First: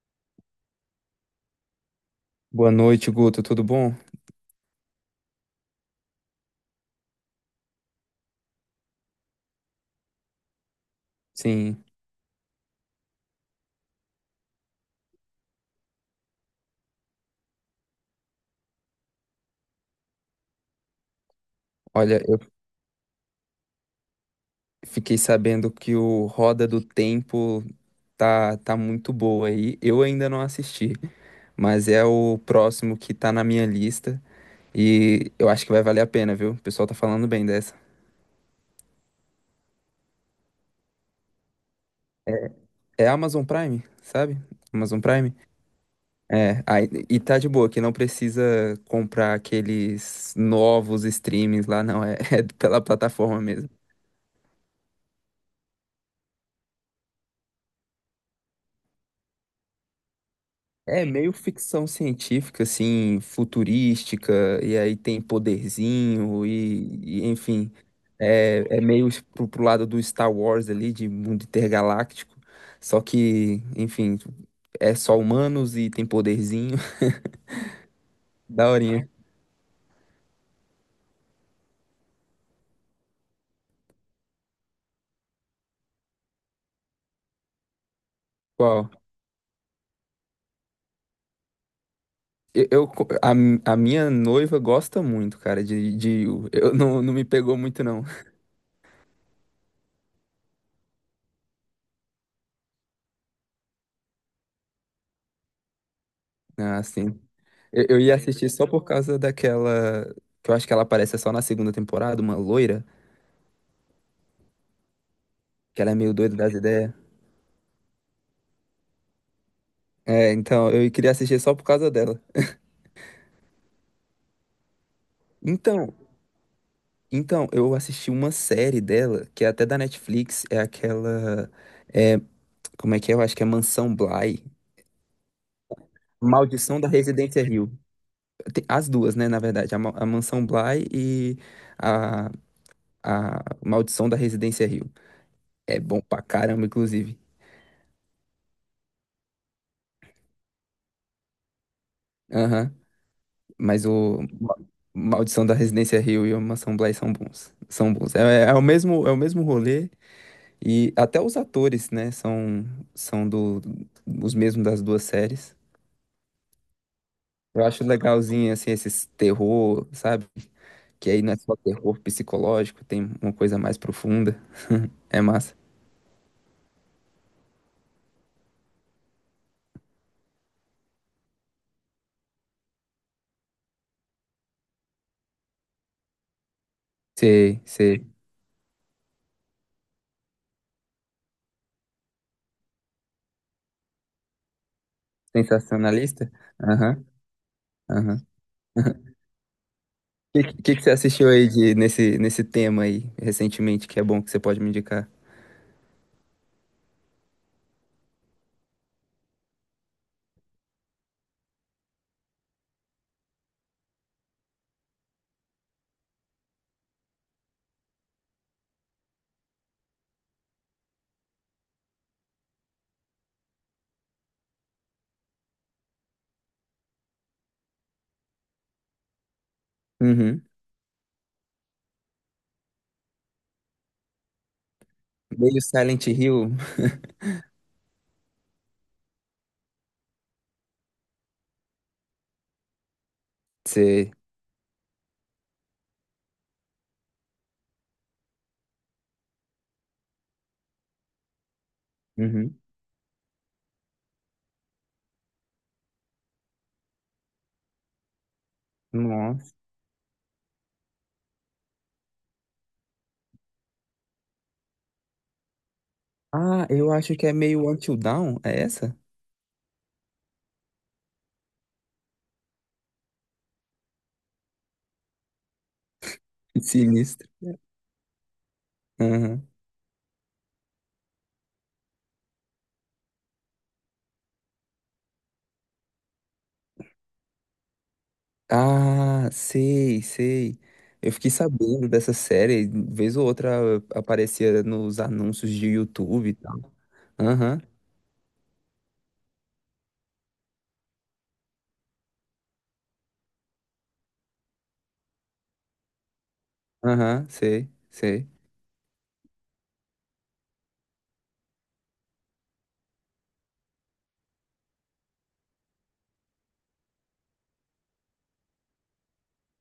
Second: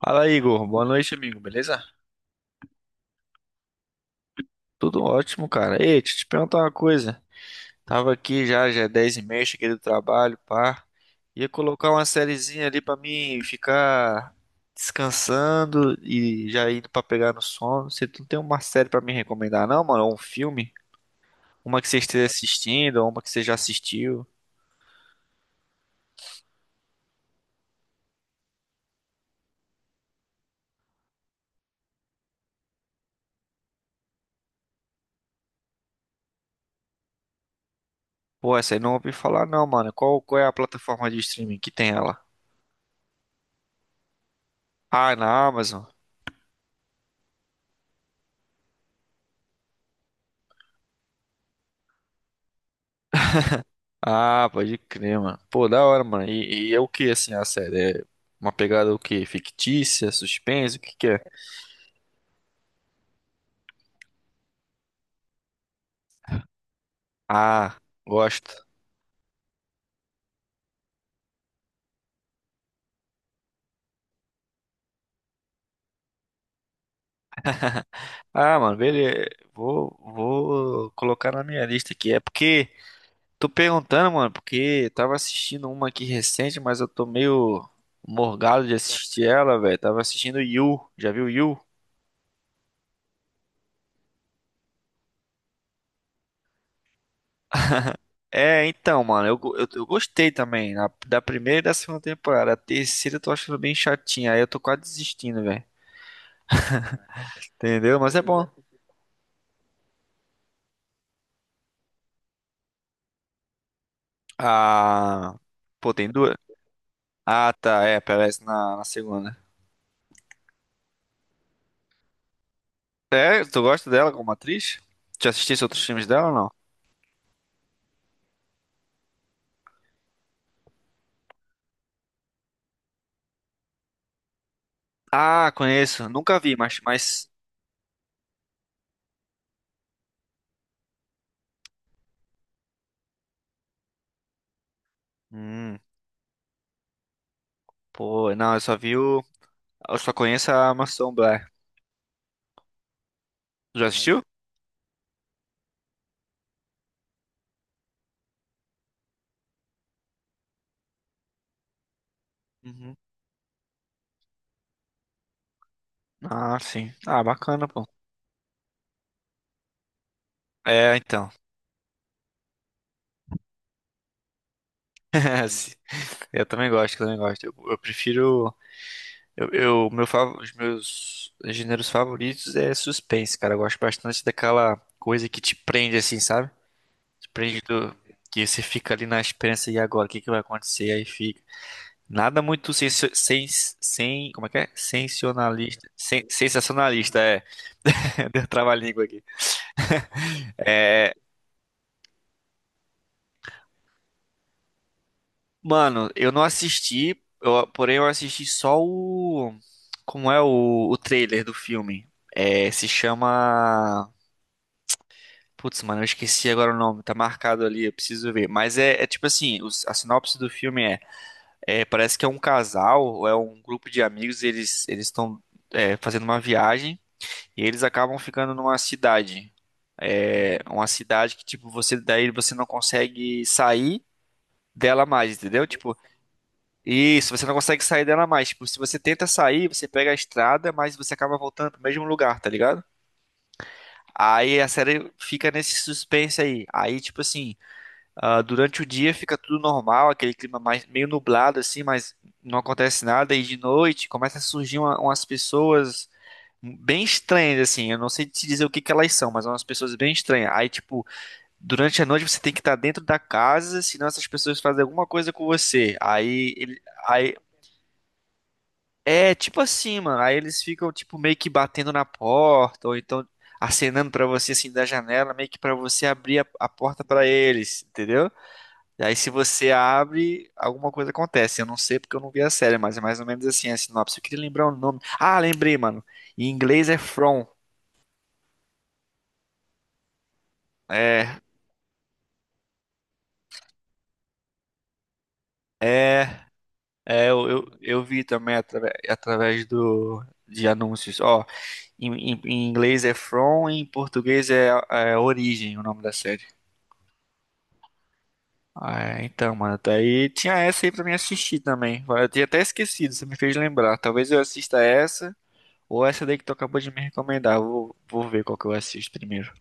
Fala, Igor. Boa noite, amigo. Beleza? Boa noite, Guto. Tudo bom? Tudo ótimo, cara. Ei, deixa eu te perguntar uma coisa. Tava aqui já, já é 10h30, cheguei do trabalho, pá. Ia Sim. colocar uma sériezinha ali pra mim ficar descansando e já indo pra pegar no sono. Você não tem uma série pra me recomendar, não, mano? Ou um filme? Uma que você Olha, esteja eu assistindo, ou uma que você já assistiu? fiquei sabendo que o Roda do Tempo tá muito boa aí. Eu ainda não assisti, mas é o próximo que tá na minha lista e eu acho que vai valer a pena, viu? O pessoal tá falando bem dessa. Pô, essa aí não ouvi falar, não, mano. Qual é a plataforma de streaming que tem ela? É Amazon Prime, sabe? Amazon Ah, é Prime? na Amazon. É, aí, e tá de boa, que não precisa comprar aqueles novos streamings lá, não. É, é pela plataforma mesmo. Ah, pode crer, mano. Pô, da hora, mano. E é o que, assim, a série? É uma pegada o quê? Fictícia? Suspense? O que É que é? meio ficção científica, assim, futurística, e aí tem poderzinho, enfim, Ah, gosto. é, é meio pro lado do Star Wars ali, de mundo intergaláctico, só que, enfim, é só humanos e tem poderzinho, Ah, mano, daorinha. beleza. Vou colocar na minha lista aqui. É porque, tô perguntando, mano, porque tava assistindo uma aqui recente, mas eu tô meio morgado de Qual? assistir ela, velho. Tava assistindo You. Já viu You? Eu, eu- a, a minha noiva gosta muito, cara, de U. Eu não, não me pegou muito, não. É, então, mano, eu gostei também da primeira e da segunda temporada. A terceira eu tô achando bem chatinha. Aí eu tô quase desistindo, velho. Ah, sim. Entendeu? Eu Mas ia é bom. assistir só por causa daquela, que eu acho que ela aparece só na segunda temporada, uma loira. Ah, Que ela pô, é tem meio duas. doida das ideias. Ah, tá, é, aparece na segunda. É, então, eu queria assistir só por causa dela. É, tu gosta dela como atriz? Já assististe outros Então, filmes dela ou não? então, eu assisti uma série dela, que é até da Netflix, é aquela. É, como é que é? Eu acho que é Mansão Bly. Ah, conheço. Nunca vi, mas, Maldição da mas... Residência Hill. Tem as duas, né, na verdade. A, Ma- a Mansão Bly e a, a Maldição da Residência Hill. Hum, É bom pra caramba, inclusive. Pô, não, eu só vi o. Eu só conheço a Mansão Blair. Aham. Mas Já assistiu? o Ma- Maldição da Residência Hill e a Mansão Bly são bons. São bons. É, é o mesmo rolê. E até os atores, né, são, Uhum. são do, os mesmos das duas séries. Ah, sim. Ah, Eu bacana, acho pô. legalzinho, assim, esses terror, sabe? É, Que aí então. não é só terror psicológico, tem uma coisa mais profunda. É massa. Eu também gosto, eu também gosto. Eu prefiro. Os meus gêneros favoritos é suspense, cara. Eu gosto bastante daquela coisa que te prende, assim, sabe? Te prende Você, do, você, que você fica ali na esperança, e agora, o que que vai acontecer? Aí fica. Nada muito sensio- sens, sem, como é que é? Sensacionalista. sensacionalista? Sen- Aham, sensacionalista, é. aham. Deu trava-língua aqui. O que você É, assistiu aí de, nesse, nesse tema aí, recentemente, que é bom que você pode me indicar? mano, eu não assisti, porém eu assisti só como é o trailer do filme. É, se chama Putz, mano, eu esqueci agora o nome, tá marcado ali, eu preciso ver. Mas é tipo assim, a sinopse do filme é, parece que é um casal, ou é um grupo de amigos, eles estão fazendo uma viagem e eles acabam ficando numa cidade. Uhum. É, uma cidade que, tipo, você daí você não consegue sair dela mais, Meio entendeu? Tipo, Silent Hill. isso, você não consegue sair dela mais. Tipo, se você tenta sair, você pega a estrada, mas você acaba voltando pro mesmo lugar, tá ligado? Você. Aí a série fica nesse suspense aí. Aí, tipo assim. Ah, durante o dia fica tudo normal, aquele clima mais meio nublado assim, mas Uhum. não acontece nada. E de noite começa a surgir umas pessoas bem estranhas assim. Eu não sei te dizer o que que elas são, mas são Nossa. umas pessoas bem estranhas. Aí tipo, durante a noite você tem que estar dentro da casa, senão essas pessoas fazem alguma coisa com você. Aí Ah, ele, eu acho que é aí meio Until Dawn, é essa? é tipo assim, mano. Aí eles ficam tipo meio que batendo na porta ou então acenando pra você assim da janela, meio que pra você abrir a porta pra Sinistro. eles, entendeu? E aí, se Aham. você abre, alguma coisa acontece. Eu não sei porque eu não vi a série, mas é mais ou menos assim, a sinopse. Eu queria lembrar o nome. Ah, lembrei, mano. Em inglês é From. Ah, sei, sei. Eu fiquei É, sabendo dessa série, vez ou outra aparecia nos anúncios de é, YouTube e tal. é. Eu, Aham, eu, eu vi também através do de anúncios. Ó, em inglês é From, em português é Origem, o nome da série. aham, sei, sei. Ah, é, então, mano, daí tinha essa aí pra mim assistir também. Eu tinha até esquecido, você me fez lembrar. Talvez eu assista essa. Ou essa daí que tu acabou de me recomendar. Vou ver qual que eu assisto primeiro.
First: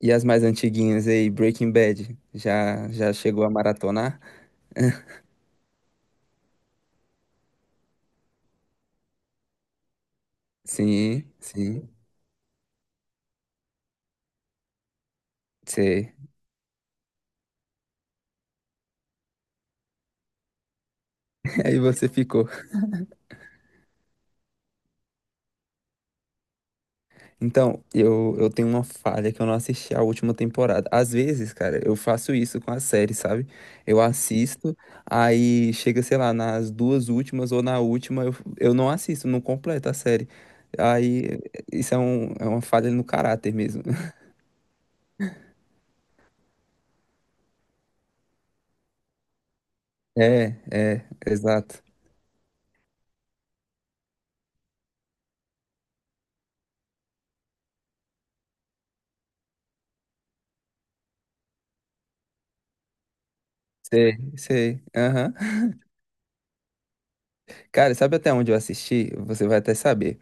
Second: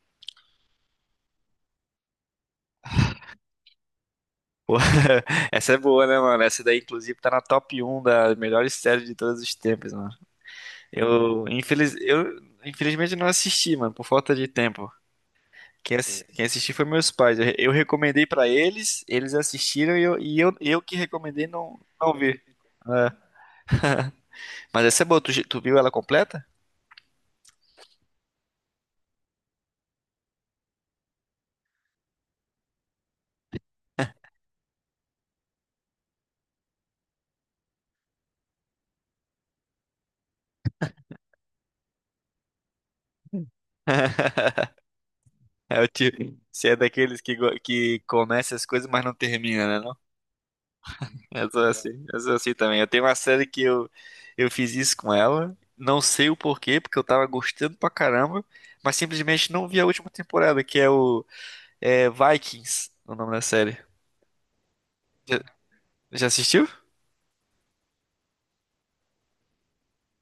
E as mais antiguinhas aí, Breaking Bad, já já chegou a maratonar? Pô, Essa é boa, né, mano? Essa daí, inclusive, tá na top um das melhores séries de todos os tempos, mano. Sim, Eu, sim, infeliz... eu infelizmente não assisti, mano, por falta de tempo. Quem, sei. ass- quem assistiu foi meus pais. Eu recomendei pra eles, eles assistiram eu que recomendei Aí não, você não vi. ficou. É. Mas essa é boa, tu viu ela completa? Então, eu tenho uma falha que eu não assisti a última temporada. Às vezes, cara, eu faço isso com a série, sabe? Eu assisto, aí chega, sei lá, nas duas últimas ou na última, eu não assisto, não completo a série. Aí, isso é, um, é uma falha no caráter mesmo. É o tipo, você é daqueles que começa as coisas, mas não termina, né? É, é, exato. Eu sou assim também. Eu tenho uma série que eu fiz isso com ela. Não sei o porquê, porque eu tava gostando pra caramba, mas simplesmente não vi a última temporada, que é o é Vikings, o nome da série. Sei, sei. Aham. Já, já assistiu? Cara, sabe até onde eu assisti? Você vai até saber.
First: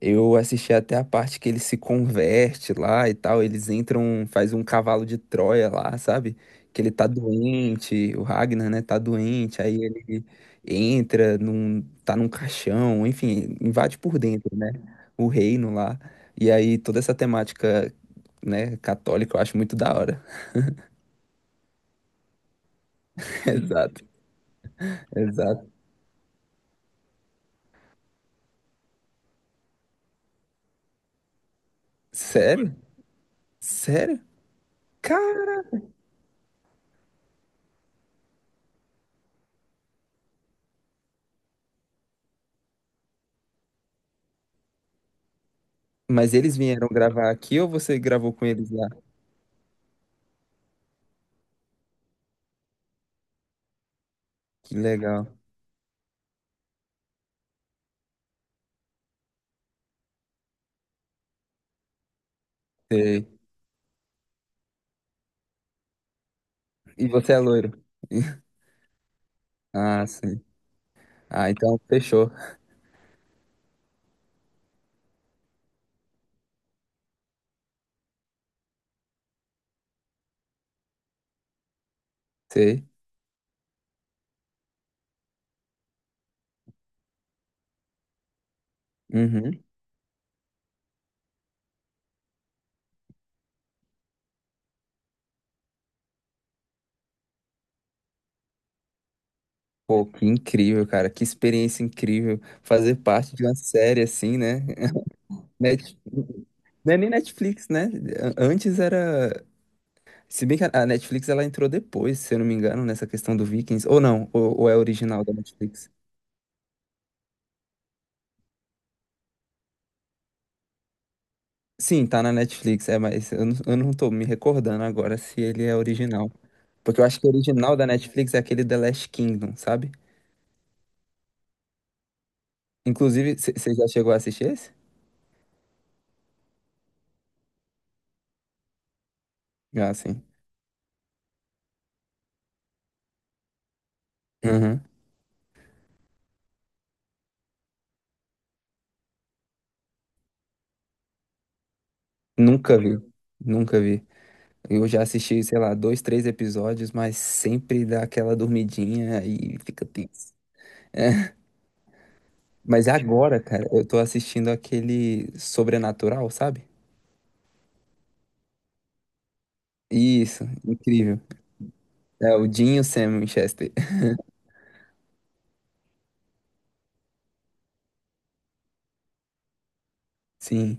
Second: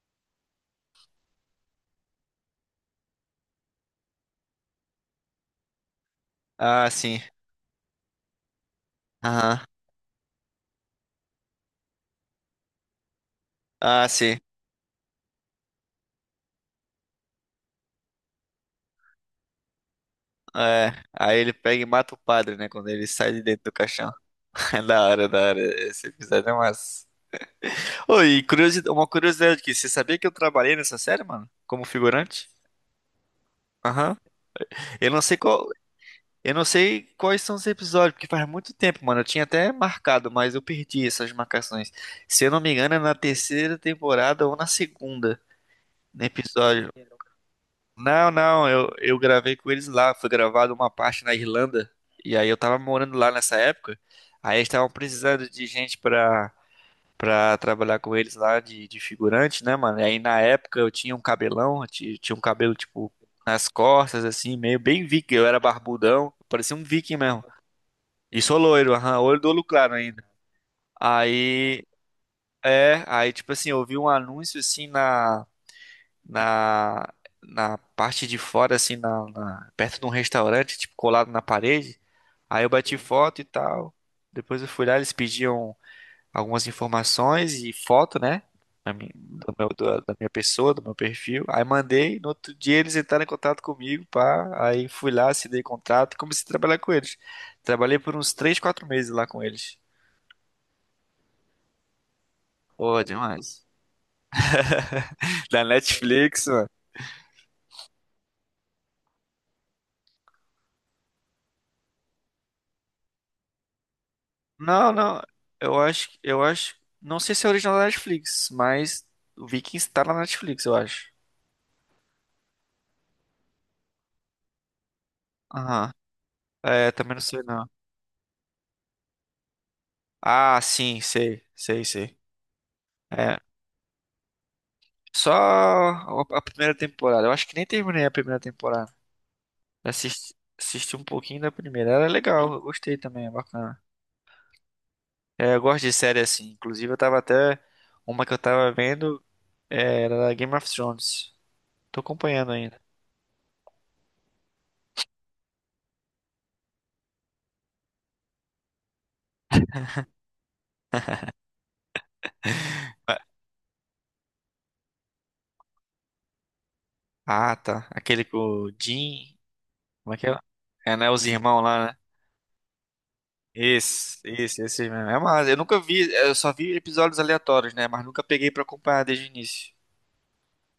Eu assisti até a parte que ele se converte lá e tal. Eles entram, faz um cavalo de Troia lá, sabe? Que Ah, ele tá sim. doente, o Ragnar, né, tá doente. Aham. Aí ele entra, num, tá num caixão, enfim, invade Ah, por sim. dentro, né? O reino lá. E aí toda essa temática, né, católica eu acho muito da hora. É. Aí ele pega e mata o padre, né? Quando ele sai de dentro do Exato, caixão. É da hora, da hora. exato. Esse episódio é massa. Ô, e curiosidade, uma curiosidade aqui. Você sabia que eu trabalhei nessa série, mano? Como figurante? Sério? Aham. Sério? Eu não sei Cara! qual, Eu não sei quais são os episódios, porque faz muito tempo, mano. Eu tinha até marcado, mas eu perdi essas marcações. Se eu não me engano, é na terceira temporada ou na segunda no Mas eles vieram episódio. gravar aqui ou você Não, gravou com não, eles lá? eu gravei com eles lá. Foi gravado uma parte na Irlanda. E aí eu tava morando lá nessa época. Aí eles Que estavam legal. precisando de gente pra trabalhar com eles lá, de figurante, né, mano? E aí na época eu tinha um cabelão, tinha um cabelo tipo Sei. nas costas, assim, meio bem viking. Eu era barbudão, parecia um E viking você é mesmo. loiro. E sou loiro, aham, olho do olho claro Ah, ainda. sim. Ah, então Aí, fechou. aí tipo assim, eu vi um anúncio assim na, na parte de fora, assim, perto de um restaurante, tipo, colado na parede. Aí eu Sei. bati foto e tal. Depois eu fui lá, eles pediam algumas informações e foto, né? Da minha, do Uhum. meu- do- da minha pessoa, do meu perfil. Aí mandei, no outro dia eles entraram em contato comigo, pá. Aí fui lá, assinei contrato e comecei a trabalhar com eles. Trabalhei por uns 3, 4 meses lá com eles. Pô, que incrível, cara. Que experiência incrível. Fazer Pô, parte de uma demais. série assim, né? Da Net... Netflix, mano. Não é nem Netflix, né? A- Antes era. Se bem que a Netflix ela entrou depois, se eu não me engano, nessa questão do Vikings. Ou não, ou é Não, não. original da Eu Netflix. acho, eu acho. Não sei se é original da Netflix, mas o Vikings tá na Netflix, eu acho. Sim, tá na Netflix, é, mas eu não tô me recordando agora se ele é Aham. original. É, Porque eu também não acho que o sei não. original da Netflix é aquele The Last Kingdom, sabe? Ah, sim, sei, sei, sei. Inclusive, É. você já chegou a assistir esse? Só a primeira temporada. Eu acho que nem terminei a primeira temporada. Já, sim. Assisti um pouquinho da primeira. Era legal, eu gostei também, é bacana. Uhum. É, eu gosto de série assim. Inclusive, eu tava até. Uma que eu tava vendo era da Game of Thrones. Tô acompanhando Nunca ainda. vi. Nunca vi. Eu já assisti, sei lá, dois, três episódios, mas sempre dá aquela dormidinha e fica tenso. Mas agora, cara, eu tô assistindo aquele Sobrenatural, sabe? Ah, tá. Aquele com o Jim. Como é que é? Isso, É, né? incrível. Os irmãos lá, né? É o Dean e o Sam Winchester. Esse mesmo. É massa. Eu nunca vi, eu só vi episódios aleatórios, né? Mas nunca peguei pra acompanhar desde o início. Sim.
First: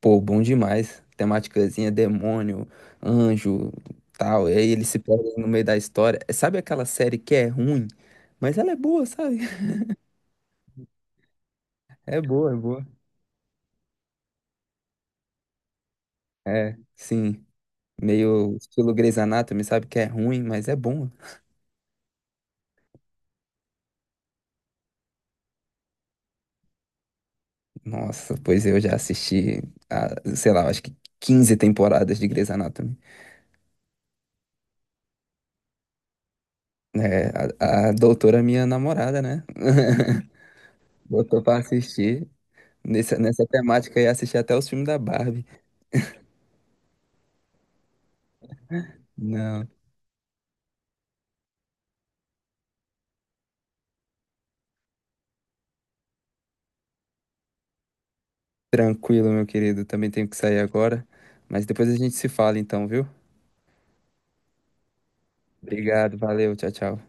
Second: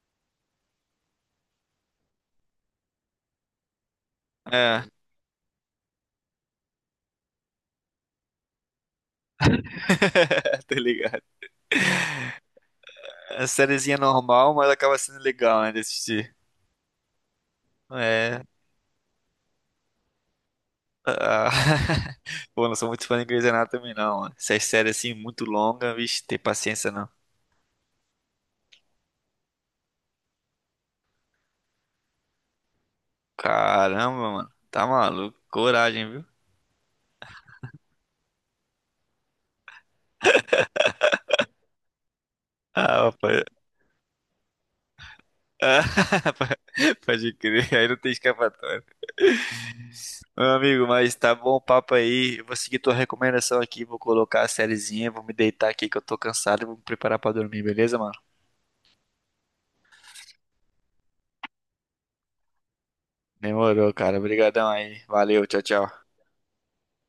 Pô, bom demais. Temáticazinha, demônio, anjo, tal. E aí É, eles se perdem no meio da história. Sabe aquela série que é ruim, mas ela é boa, sabe? Tá ligado? É boa, é boa. É sériezinha normal, mas acaba sendo legal, né? De assistir. É, sim. É. Meio estilo Grey's Anatomy, sabe que é ruim, mas é bom. Ah. Pô, não sou muito fã de Grey's Anatomy também, não, mano. Essas séries assim, muito longas, vixe, ter paciência não. Nossa, pois eu já assisti, a, sei lá, acho que 15 temporadas de Grey's Anatomy. Caramba, mano. Tá maluco. Coragem, viu? É, a doutora, minha namorada, né? Botou pra assistir. Ah, Nessa, rapaz. nessa temática e assisti até os filmes da Barbie. Ah, pode crer. Aí não tem escapatória. Não, Meu amigo, mas tá bom o papo aí. Eu vou seguir tua recomendação aqui, vou colocar a sériezinha, vou me deitar aqui que eu tô cansado, e vou me preparar pra dormir, beleza, mano? tranquilo, meu querido. Também tenho que sair agora. Mas depois a gente se fala, então, viu? Demorou, cara. Obrigadão aí. Valeu, tchau, tchau. Obrigado, valeu, tchau, tchau.